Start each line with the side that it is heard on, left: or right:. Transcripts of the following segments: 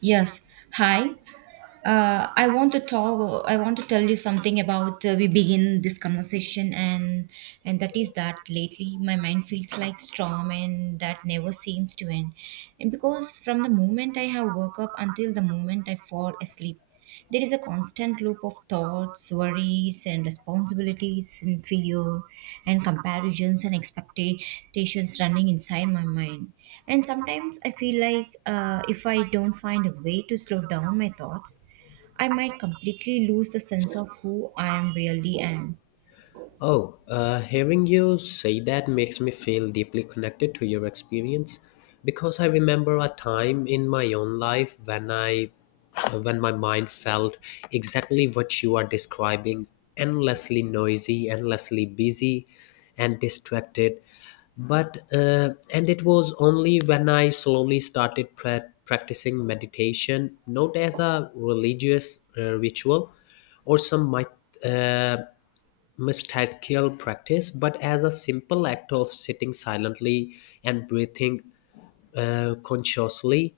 right: Yes. Hi. I want to talk. I want to tell you something about. We begin this conversation, and that is that lately my mind feels like storm, and that never seems to end. And because from the moment I have woke up until the moment I fall asleep, there is a constant loop of thoughts, worries, and responsibilities, and fear, and comparisons and expectations running inside my mind. And sometimes I feel like if I don't find a way to slow down my thoughts, I might completely lose the sense of who I am really am.
left: Oh, hearing you say that makes me feel deeply connected to your experience because I remember a time in my own life when my mind felt exactly what you are describing, endlessly noisy, endlessly busy, and distracted. But and it was only when I slowly started practicing meditation, not as a religious ritual or uh, mystical practice, but as a simple act of sitting silently and breathing consciously,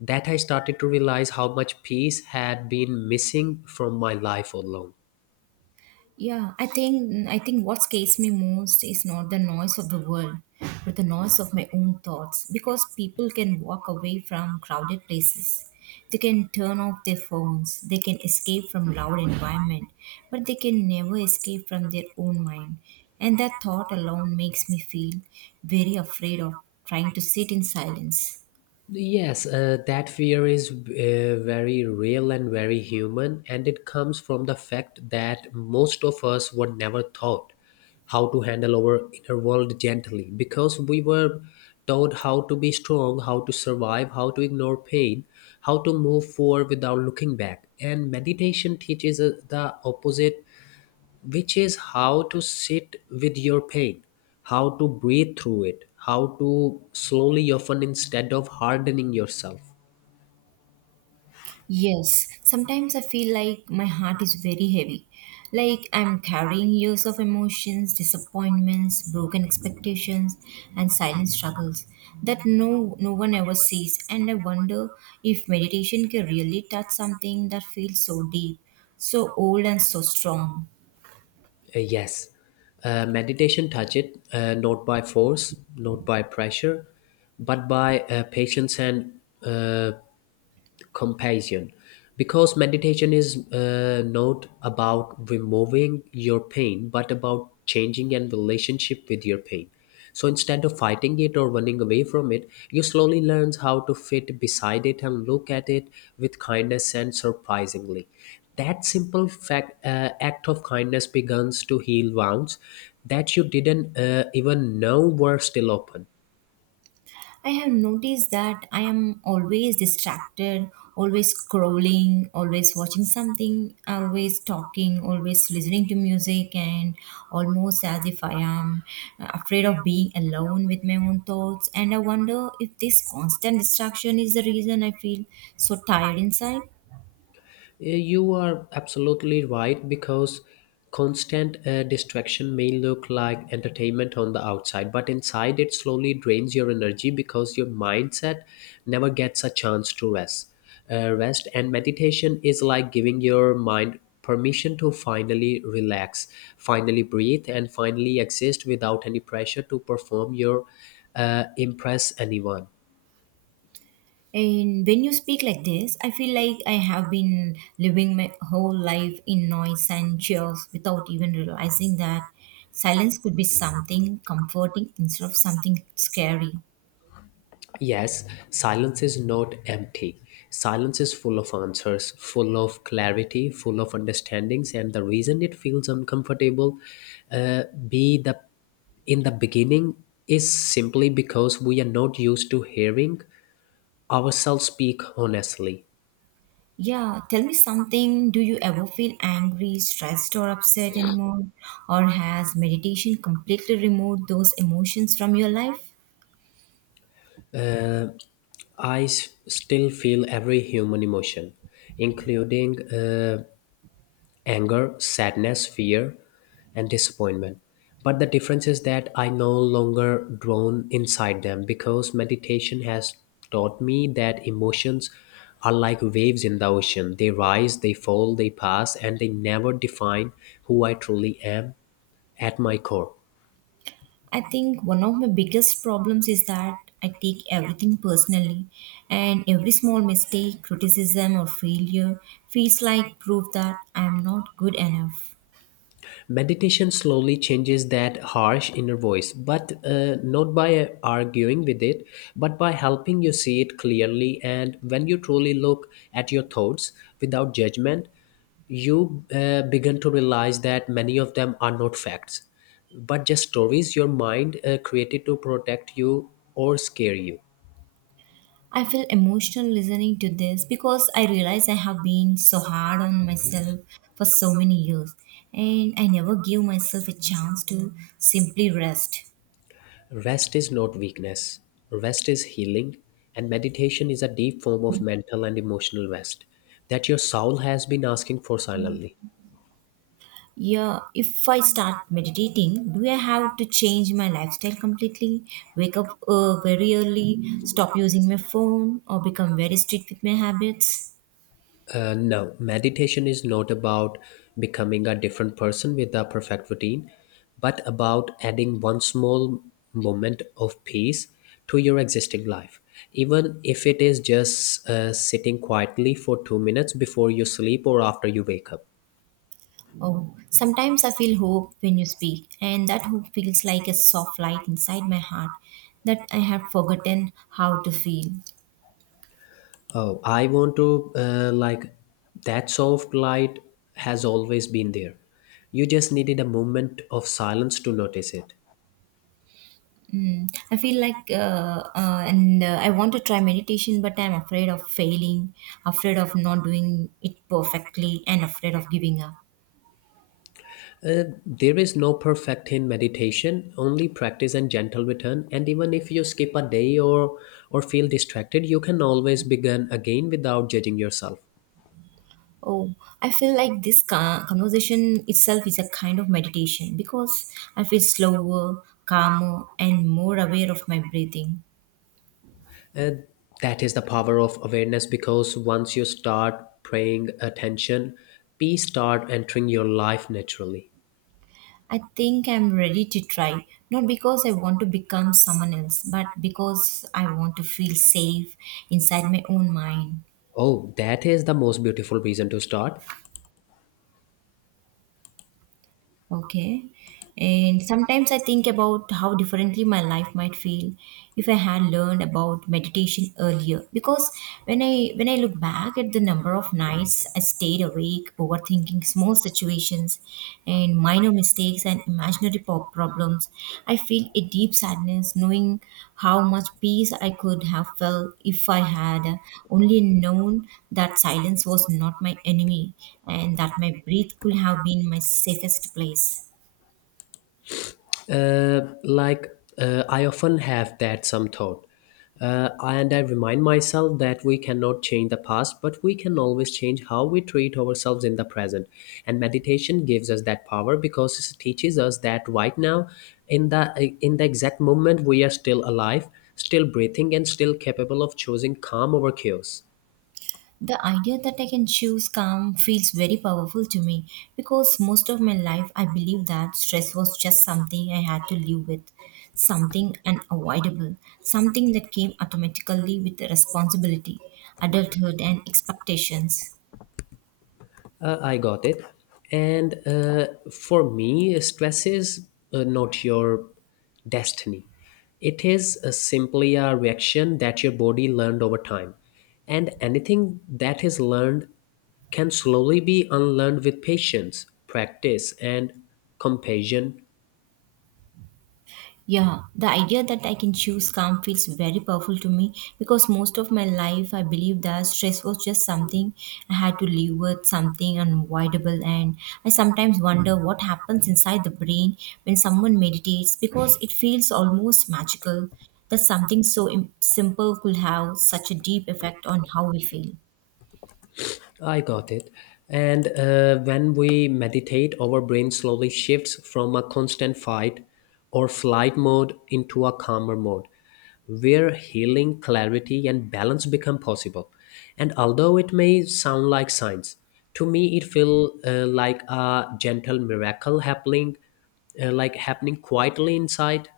left: that I started to realize how much peace had been missing from my life all along.
right: Yeah, I think what scares me most is not the noise of the world, but the noise of my own thoughts. Because people can walk away from crowded places. They can turn off their phones. They can escape from loud environment, but they can never escape from their own mind. And that thought alone makes me feel very afraid of trying to sit in silence.
left: Yes, that fear is very real and very human, and it comes from the fact that most of us were never taught how to handle our inner world gently because we were taught how to be strong, how to survive, how to ignore pain, how to move forward without looking back. And meditation teaches us the opposite, which is how to sit with your pain, how to breathe through it, how to slowly often instead of hardening yourself.
right: Yes, sometimes I feel like my heart is very heavy. Like I'm carrying years of emotions, disappointments, broken expectations, and silent struggles that no one ever sees. And I wonder if meditation can really touch something that feels so deep, so old and so strong.
left: Uh, yes, Meditation touch it, not by force, not by pressure, but by patience and uh, compassion, because meditation is not about removing your pain but about changing and relationship with your pain. So instead of fighting it or running away from it, you slowly learn how to fit beside it and look at it with kindness. And surprisingly, that simple fact act of kindness begins to heal wounds that you didn't even know were still open.
right: I have noticed that I am always distracted, always scrolling, always watching something, always talking, always listening to music, and almost as if I am afraid of being alone with my own thoughts. And I wonder if this constant distraction is the reason I feel so tired inside.
left: You are absolutely right, because constant distraction may look like entertainment on the outside, but inside it slowly drains your energy because your mindset never gets a chance to rest. Rest and meditation is like giving your mind permission to finally relax, finally breathe, and finally exist without any pressure to perform your impress anyone.
right: And when you speak like this, I feel like I have been living my whole life in noise and cheers without even realizing that silence could be something comforting instead of something scary.
left: Yes, silence is not empty. Silence is full of answers, full of clarity, full of understandings, and the reason it feels uncomfortable, be the in the beginning, is simply because we are not used to hearing ourselves speak honestly.
right: Yeah, tell me something. Do you ever feel angry, stressed, or upset anymore? Or has meditation completely removed those emotions from your life?
left: I still feel every human emotion, including anger, sadness, fear, and disappointment. But the difference is that I no longer drown inside them, because meditation has taught me that emotions are like waves in the ocean. They rise, they fall, they pass, and they never define who I truly am at my core.
right: I think one of my biggest problems is that I take everything personally, and every small mistake, criticism, or failure feels like proof that I am not good enough.
left: Meditation slowly changes that harsh inner voice, but not by arguing with it, but by helping you see it clearly. And when you truly look at your thoughts without judgment, you begin to realize that many of them are not facts, but just stories your mind created to protect you or scare you.
right: I feel emotional listening to this because I realize I have been so hard on myself for so many years, and I never give myself a chance to simply rest.
left: Rest is not weakness, rest is healing, and meditation is a deep form of mental and emotional rest that your soul has been asking for silently.
right: Yeah, if I start meditating, do I have to change my lifestyle completely? Wake up very early, stop using my phone, or become very strict with my habits?
left: No, meditation is not about becoming a different person with a perfect routine, but about adding one small moment of peace to your existing life. Even if it is just sitting quietly for 2 minutes before you sleep or after you wake up.
right: Oh, sometimes I feel hope when you speak, and that hope feels like a soft light inside my heart that I have forgotten how to feel.
left: Oh, I want to like that soft light has always been there. You just needed a moment of silence to notice it.
right: I feel like, and I want to try meditation, but I'm afraid of failing, afraid of not doing it perfectly, and afraid of giving up.
left: There is no perfect in meditation, only practice and gentle return. And even if you skip a day or feel distracted, you can always begin again without judging yourself.
right: Oh, I feel like this conversation itself is a kind of meditation because I feel slower, calmer, and more aware of my breathing.
left: Uh, that is the power of awareness, because once you start paying attention, peace start entering your life naturally.
right: I think I'm ready to try, not because I want to become someone else, but because I want to feel safe inside my own mind.
left: Oh, that is the most beautiful reason to start.
right: Okay. And sometimes I think about how differently my life might feel if I had learned about meditation earlier. Because when I look back at the number of nights I stayed awake overthinking small situations and minor mistakes and imaginary problems. I feel a deep sadness knowing how much peace I could have felt if I had only known that silence was not my enemy and that my breath could have been my safest place.
left: Uh, like, I often have that some thought. And I remind myself that we cannot change the past, but we can always change how we treat ourselves in the present. And meditation gives us that power because it teaches us that right now, in the exact moment, we are still alive, still breathing, and still capable of choosing calm over chaos.
right: The idea that I can choose calm feels very powerful to me because most of my life I believed that stress was just something I had to live with, something unavoidable, something that came automatically with the responsibility, adulthood, and expectations.
left: I got it. And for me, stress is not your destiny. It is simply a reaction that your body learned over time. And anything that is learned can slowly be unlearned with patience, practice, and compassion.
right: Yeah, the idea that I can choose calm feels very powerful to me because most of my life I believed that stress was just something I had to live with, something unavoidable. And I sometimes wonder what happens inside the brain when someone meditates because it feels almost magical that something so simple could have such a deep effect on how we feel.
left: I got it. And when we meditate, our brain slowly shifts from a constant fight or flight mode into a calmer mode, where healing, clarity, and balance become possible. And although it may sound like science, to me it feels like a gentle miracle happening, like happening quietly inside.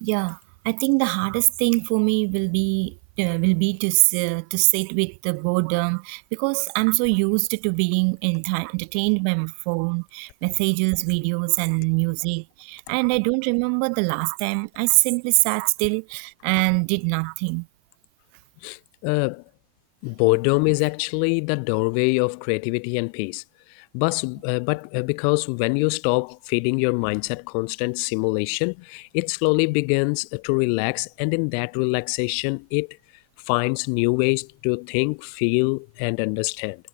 right: Yeah, I think the hardest thing for me will be will be to sit with the boredom because I'm so used to being entertained by my phone, messages, videos, and music, and I don't remember the last time I simply sat still and did nothing.
left: Boredom is actually the doorway of creativity and peace. But because when you stop feeding your mindset constant simulation, it slowly begins to relax, and in that relaxation, it finds new ways to think, feel, and understand.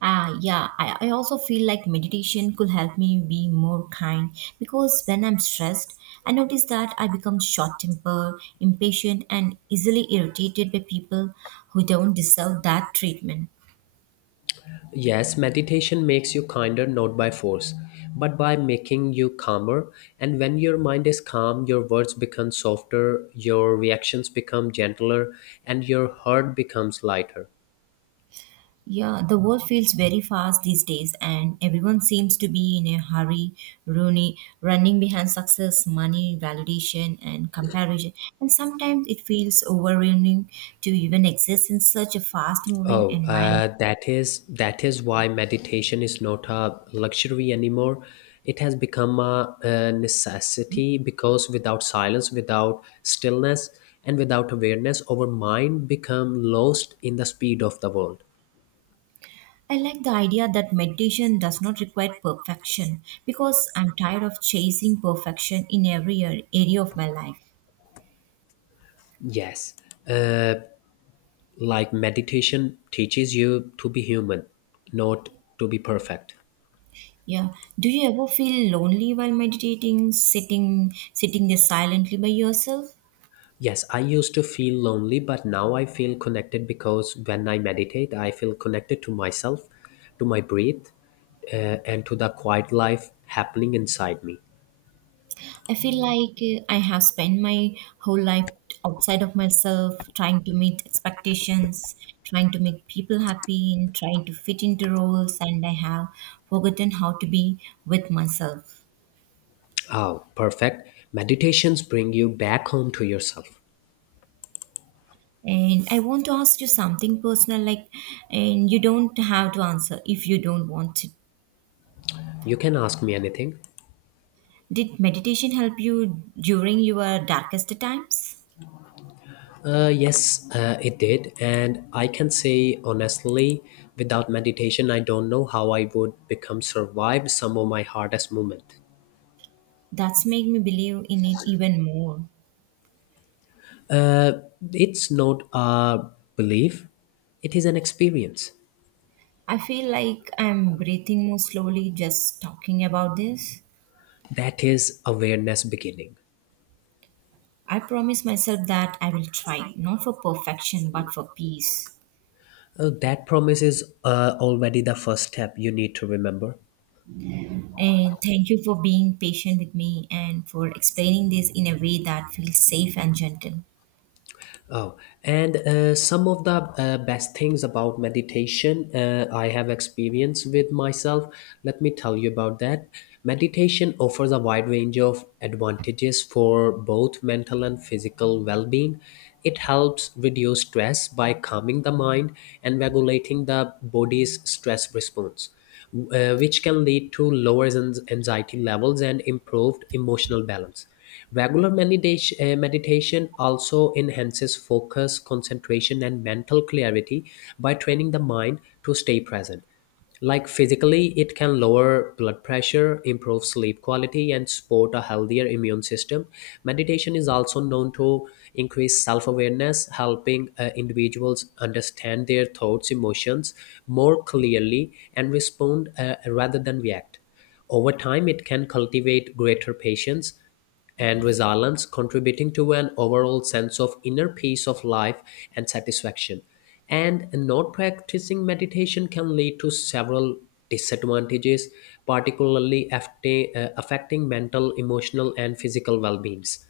right: Ah, yeah, I also feel like meditation could help me be more kind because when I'm stressed, I notice that I become short tempered, impatient, and easily irritated by people who don't deserve that treatment.
left: Yes, meditation makes you kinder not by force, but by making you calmer. And when your mind is calm, your words become softer, your reactions become gentler, and your heart becomes lighter.
right: Yeah, the world feels very fast these days, and everyone seems to be in a hurry, running, running behind success, money, validation, and comparison. And sometimes it feels overwhelming to even exist in such a fast moving
left: Oh,
right: environment.
left: uh, that is that is why meditation is not a luxury anymore. It has become a necessity, because without silence, without stillness, and without awareness, our mind become lost in the speed of the world.
right: I like the idea that meditation does not require perfection because I'm tired of chasing perfection in every area of my life.
left: Yes, like meditation teaches you to be human, not to be perfect.
right: Yeah. Do you ever feel lonely while meditating, sitting there silently by yourself?
left: Yes, I used to feel lonely, but now I feel connected, because when I meditate, I feel connected to myself, to my breath, and to the quiet life happening inside me.
right: I feel like I have spent my whole life outside of myself, trying to meet expectations, trying to make people happy, and trying to fit into roles, and I have forgotten how to be with myself.
left: Oh, perfect. Meditations bring you back home to yourself.
right: And I want to ask you something personal, like, and you don't have to answer if you don't want to.
left: You can ask me anything.
right: Did meditation help you during your darkest times?
left: Yes, it did. And I can say honestly, without meditation, I don't know how I would become survived some of my hardest moment.
right: That's made me believe in it even more.
left: It's not a belief, it is an experience.
right: I feel like I'm breathing more slowly just talking about this.
left: That is awareness beginning.
right: I promise myself that I will try, not for perfection, but for peace.
left: That promise is already the first step you need to remember.
right: And thank you for being patient with me and for explaining this in a way that feels safe and gentle.
left: Oh, and some of the best things about meditation I have experience with myself. Let me tell you about that. Meditation offers a wide range of advantages for both mental and physical well being. It helps reduce stress by calming the mind and regulating the body's stress response, which can lead to lower anxiety levels and improved emotional balance. Regular meditation also enhances focus, concentration, and mental clarity by training the mind to stay present. Like physically, it can lower blood pressure, improve sleep quality, and support a healthier immune system. Meditation is also known to increase self awareness, helping individuals understand their thoughts, emotions more clearly, and respond rather than react. Over time, it can cultivate greater patience and resilience, contributing to an overall sense of inner peace of life and satisfaction. And not practicing meditation can lead to several disadvantages, particularly affecting mental, emotional, and physical well beings.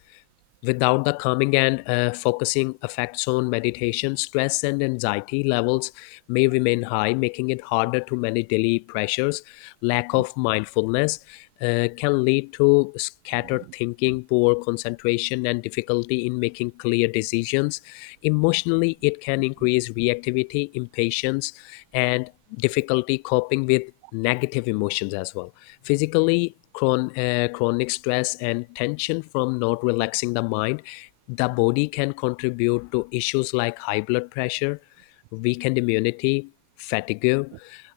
left: Without the calming and focusing effects on meditation, stress and anxiety levels may remain high, making it harder to manage daily pressures. Lack of mindfulness can lead to scattered thinking, poor concentration, and difficulty in making clear decisions. Emotionally, it can increase reactivity, impatience, and difficulty coping with negative emotions as well. Physically, chronic stress and tension from not relaxing the mind, the body can contribute to issues like high blood pressure, weakened immunity, fatigue.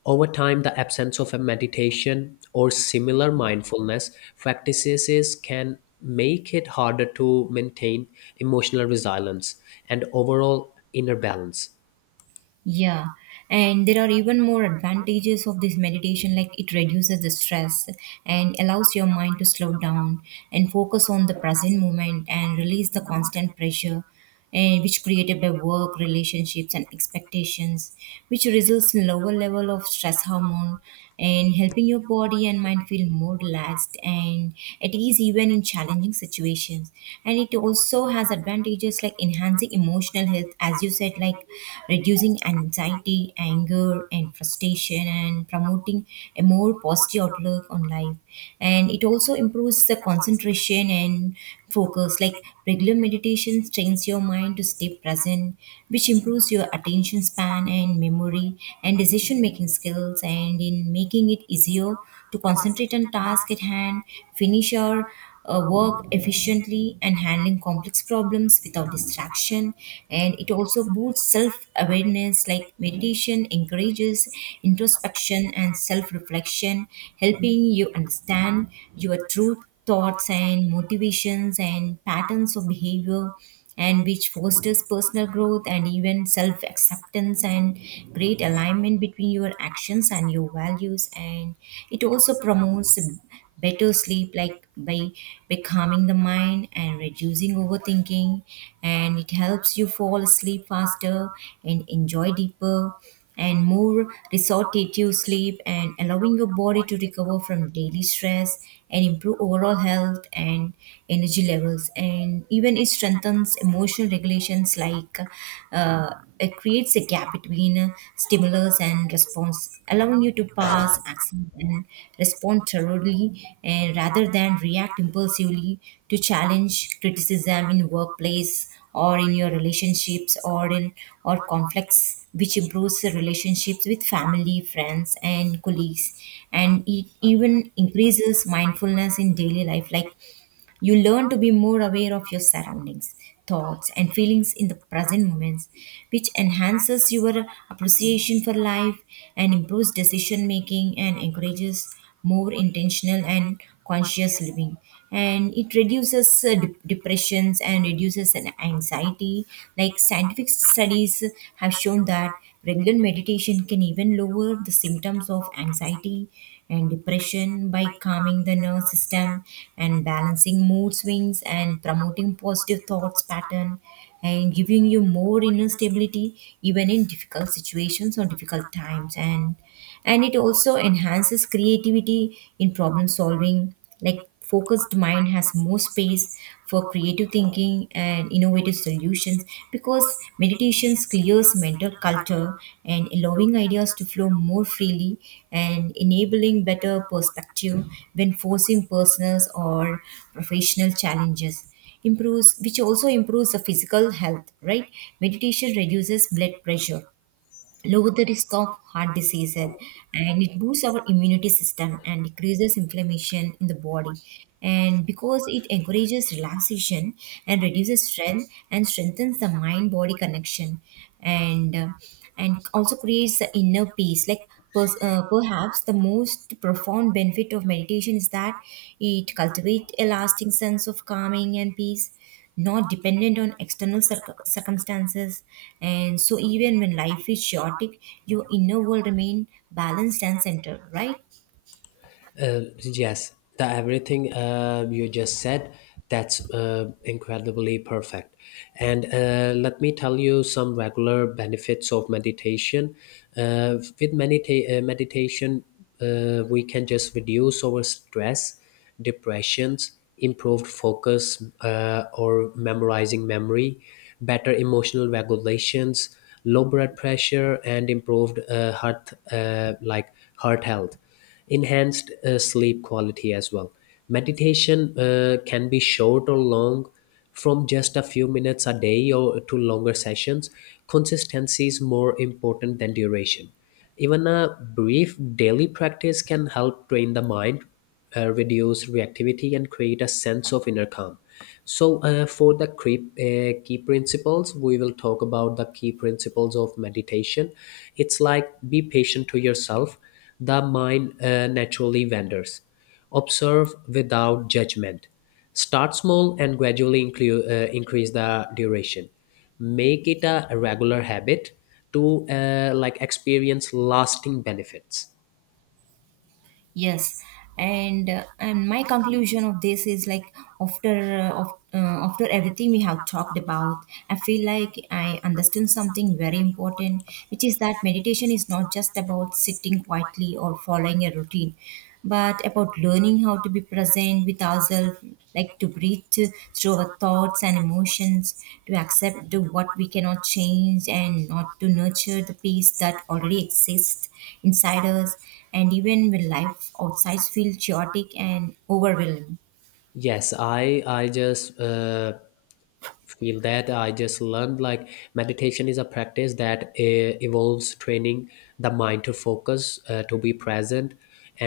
left: Over time, the absence of a meditation or similar mindfulness practices can make it harder to maintain emotional resilience and overall inner balance.
right: Yeah, and there are even more advantages of this meditation, like it reduces the stress and allows your mind to slow down and focus on the present moment and release the constant pressure and which created by work, relationships and expectations, which results in lower level of stress hormone and helping your body and mind feel more relaxed and at ease even in challenging situations and it also has advantages like enhancing emotional health as you said like reducing anxiety anger and frustration and promoting a more positive outlook on life and it also improves the concentration and focus like regular meditation trains your mind to stay present which improves your attention span and memory and decision making skills and in making it easier to concentrate on task at hand, finish your work efficiently, and handling complex problems without distraction. And it also boosts self awareness, like meditation encourages introspection and self reflection, helping you understand your truth thoughts and motivations and patterns of behavior and which fosters personal growth and even self acceptance and great alignment between your actions and your values and it also promotes better sleep like by calming the mind and reducing overthinking and it helps you fall asleep faster and enjoy deeper and more restorative sleep and allowing your body to recover from daily stress and improve overall health and energy levels and even it strengthens emotional regulations like uh, it creates a gap between stimulus and response allowing you to pass accept and respond thoroughly and rather than react impulsively to challenge criticism in workplace or in your relationships or in or conflicts which improves the relationships with family, friends, and colleagues. And it even increases mindfulness in daily life. Like you learn to be more aware of your surroundings, thoughts, and feelings in the present moments, which enhances your appreciation for life and improves decision making and encourages more intentional and conscious living and it reduces depressions and reduces an anxiety like scientific studies have shown that regular meditation can even lower the symptoms of anxiety and depression by calming the nervous system and balancing mood swings and promoting positive thoughts pattern and giving you more inner stability even in difficult situations or difficult times and it also enhances creativity in problem solving like focused mind has more space for creative thinking and innovative solutions because meditations clears mental clutter and allowing ideas to flow more freely and enabling better perspective when forcing personal or professional challenges improves which also improves the physical health, right? Meditation reduces blood pressure, lower the risk of heart diseases, and it boosts our immunity system and decreases inflammation in the body and because it encourages relaxation and reduces stress and strengthens the mind body connection and uh, and also creates the inner peace like perhaps the most profound benefit of meditation is that it cultivates a lasting sense of calming and peace not dependent on external circumstances and so even when life is chaotic your inner world remain balanced and centered, right?
left: Yes, the everything you just said, that's incredibly perfect. And let me tell you some regular benefits of meditation. With meditation, we can just reduce our stress, depressions, improved focus or memorizing memory, better emotional regulations, low blood pressure, and improved heart like heart health, enhanced sleep quality as well. Meditation can be short or long, from just a few minutes a day or to longer sessions. Consistency is more important than duration. Even a brief daily practice can help train the mind, reduce reactivity and create a sense of inner calm. So for the key principles, we will talk about the key principles of meditation. It's like be patient to yourself. The mind naturally wanders. Observe without judgment. Start small and gradually increase the duration. Make it a regular habit to like experience lasting benefits.
right: Yes, and my conclusion of this is like after uh, of, uh, after everything we have talked about, I feel like I understand something very important, which is that meditation is not just about sitting quietly or following a routine, but about learning how to be present with ourselves, like to breathe through our thoughts and emotions, to accept the what we cannot change, and not to nurture the peace that already exists inside us and even when life outside feels chaotic and overwhelming.
left: Yes, I just feel that I just learned, like, meditation is a practice that evolves training the mind to focus, to be present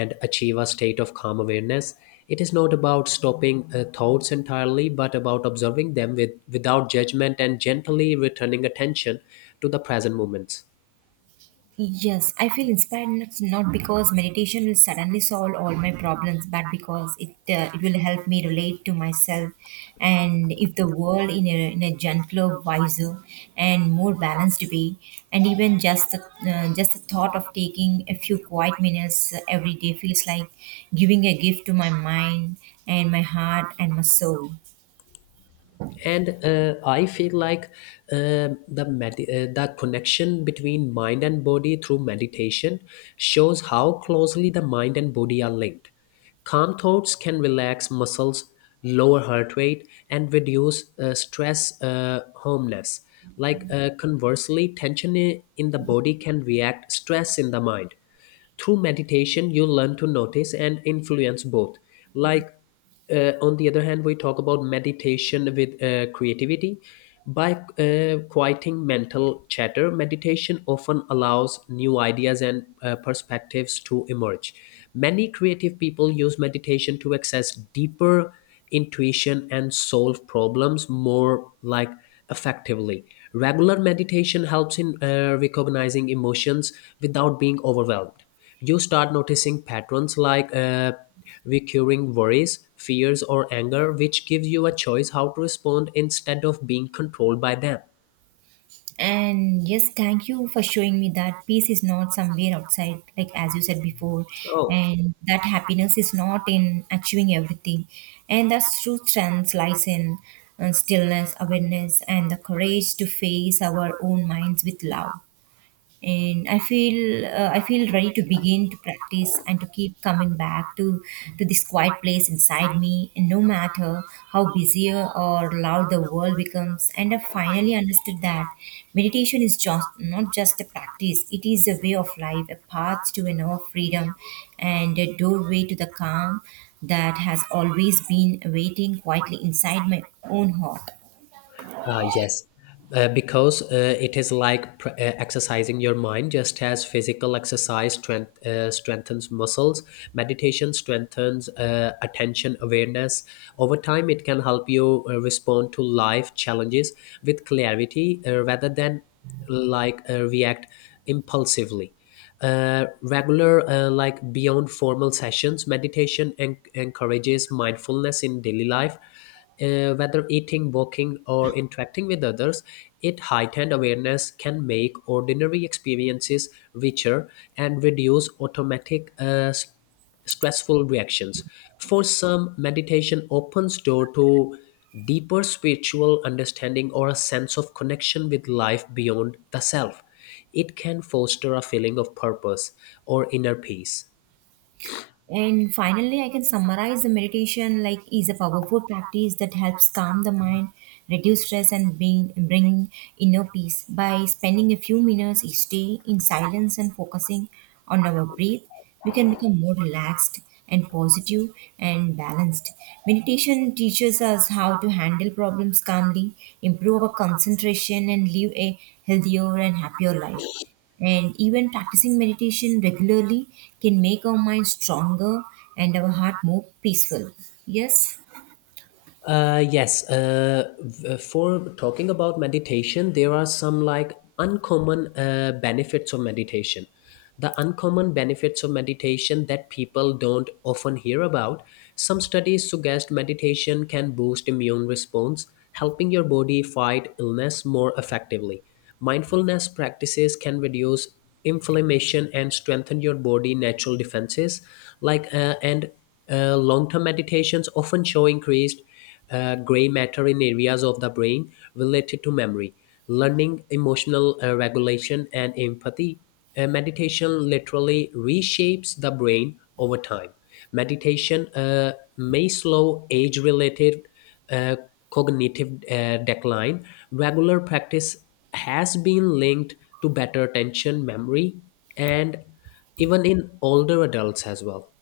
left: and achieve a state of calm awareness. It is not about stopping thoughts entirely but about observing them with without judgment and gently returning attention to the present moments.
right: Yes, I feel inspired, not because meditation will suddenly solve all my problems, but because it will help me relate to myself and if the world in a gentler, wiser, and more balanced way. And even just just the thought of taking a few quiet minutes every day feels like giving a gift to my mind and my heart and my soul.
left: And I feel like the connection between mind and body through meditation shows how closely the mind and body are linked. Calm thoughts can relax muscles, lower heart rate and reduce stress homeless. Like, conversely tension in the body can react stress in the mind. Through meditation you learn to notice and influence both. Like, on the other hand, we talk about meditation with creativity. By quieting mental chatter, meditation often allows new ideas and perspectives to emerge. Many creative people use meditation to access deeper intuition and solve problems more, like, effectively. Regular meditation helps in recognizing emotions without being overwhelmed. You start noticing patterns like recurring worries, fears, or anger, which gives you a choice how to respond instead of being controlled by them.
right: And yes, thank you for showing me that peace is not somewhere outside, like as you said before,
left: Oh.
right: and that happiness is not in achieving everything. And that's true strength lies in stillness, awareness, and the courage to face our own minds with love. And I feel ready to begin to practice and to keep coming back to this quiet place inside me, and no matter how busy or loud the world becomes. And I finally understood that meditation is just not just a practice, it is a way of life, a path to an hour of freedom, and a doorway to the calm that has always been waiting quietly inside my own heart.
left: Yes, because it is like exercising your mind. Just as physical exercise strength, strengthens muscles, meditation strengthens attention awareness. Over time, it can help you respond to life challenges with clarity, rather than, like, react impulsively. Regular, like, beyond formal sessions, meditation encourages mindfulness in daily life. Whether eating, walking, or interacting with others, it heightened awareness can make ordinary experiences richer and reduce automatic stressful reactions. For some, meditation opens door to deeper spiritual understanding or a sense of connection with life beyond the self. It can foster a feeling of purpose or inner peace.
right: And finally, I can summarize the meditation like is a powerful practice that helps calm the mind, reduce stress, and bring inner peace. By spending a few minutes each day in silence and focusing on our breath, we can become more relaxed and positive and balanced. Meditation teaches us how to handle problems calmly, improve our concentration, and live a healthier and happier life. And even practicing meditation regularly can make our mind stronger and our heart more peaceful. Yes?
left: Yes. For talking about meditation, there are some, like, uncommon benefits of meditation. The uncommon benefits of meditation that people don't often hear about. Some studies suggest meditation can boost immune response, helping your body fight illness more effectively. Mindfulness practices can reduce inflammation and strengthen your body natural defenses. Like, and long-term meditations often show increased gray matter in areas of the brain related to memory, learning, emotional regulation, and empathy. Meditation literally reshapes the brain over time. Meditation may slow age related uh, cognitive decline. Regular practice has been linked to better attention, memory, and even in older adults as well.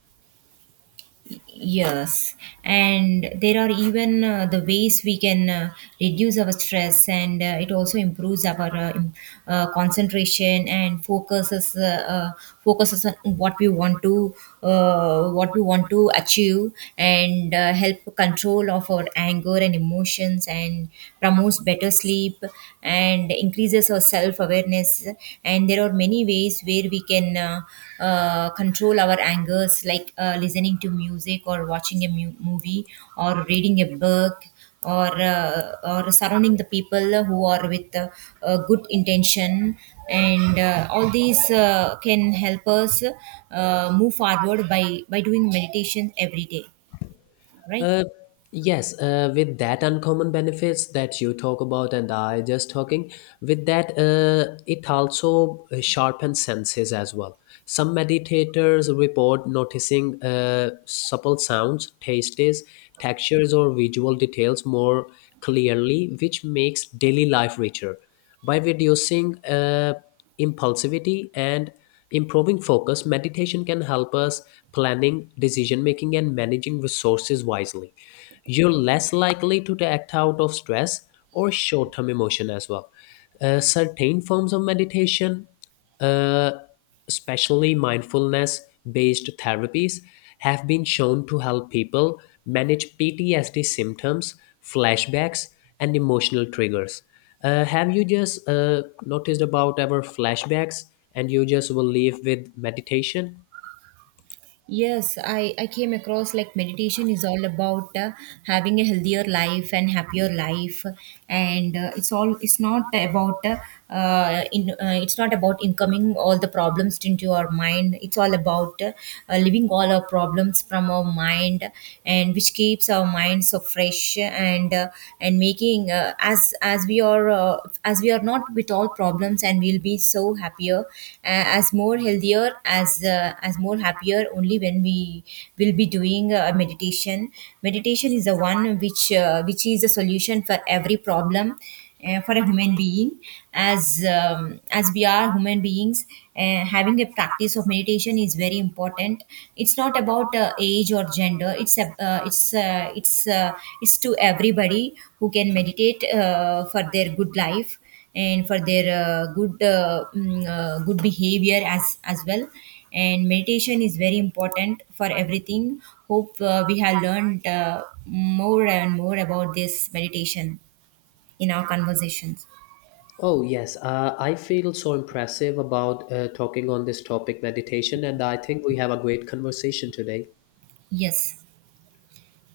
right: Yes, and there are even the ways we can reduce our stress, and it also improves our concentration and focuses on what we want to what we want to achieve, and help control of our anger and emotions, and promotes better sleep, and increases our self awareness. And there are many ways where we can control our angers, like listening to music or watching a movie or reading a book or uh, or surrounding the people who are with a good intention. And all these can help us move forward by doing meditation every day, right?
left: Uh, yes, with that uncommon benefits that you talk about and I just talking, with that, it also sharpens senses as well. Some meditators report noticing supple sounds, tastes, textures, or visual details more clearly, which makes daily life richer. By reducing impulsivity and improving focus, meditation can help us planning, decision making, and managing resources wisely. You're less likely to act out of stress or short term emotion as well. Certain forms of meditation, uh, especially mindfulness based therapies, have been shown to help people manage PTSD symptoms, flashbacks, and emotional triggers. Have you just noticed about our flashbacks and you just will leave with meditation?
right: Yes, I came across like meditation is all about having a healthier life and happier life, and it's all it's not about in it's not about incoming all the problems into our mind. It's all about living all our problems from our mind, and which keeps our mind so fresh and making as we are not with all problems, and we'll be so happier as more healthier as more happier only when we will be doing meditation. Meditation is the one which is a solution for every problem, for a human being. As as we are human beings, having a practice of meditation is very important. It's not about age or gender. It's a, it's it's It's to everybody who can meditate for their good life and for their good good behavior as well. And meditation is very important for everything. Hope we have learned more and more about this meditation in our conversations.
left: Oh, yes. I feel so impressive about talking on this topic, meditation, and I think we have a great conversation today.
right: Yes.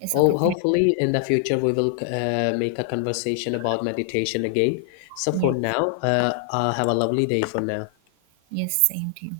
right: Yes. Okay.
left: Oh,
right: Thank you.
left: hopefully in the future we will make a conversation about meditation again. So for
right: Yes.
left: now, have a lovely day for now.
right: Yes. Same to you.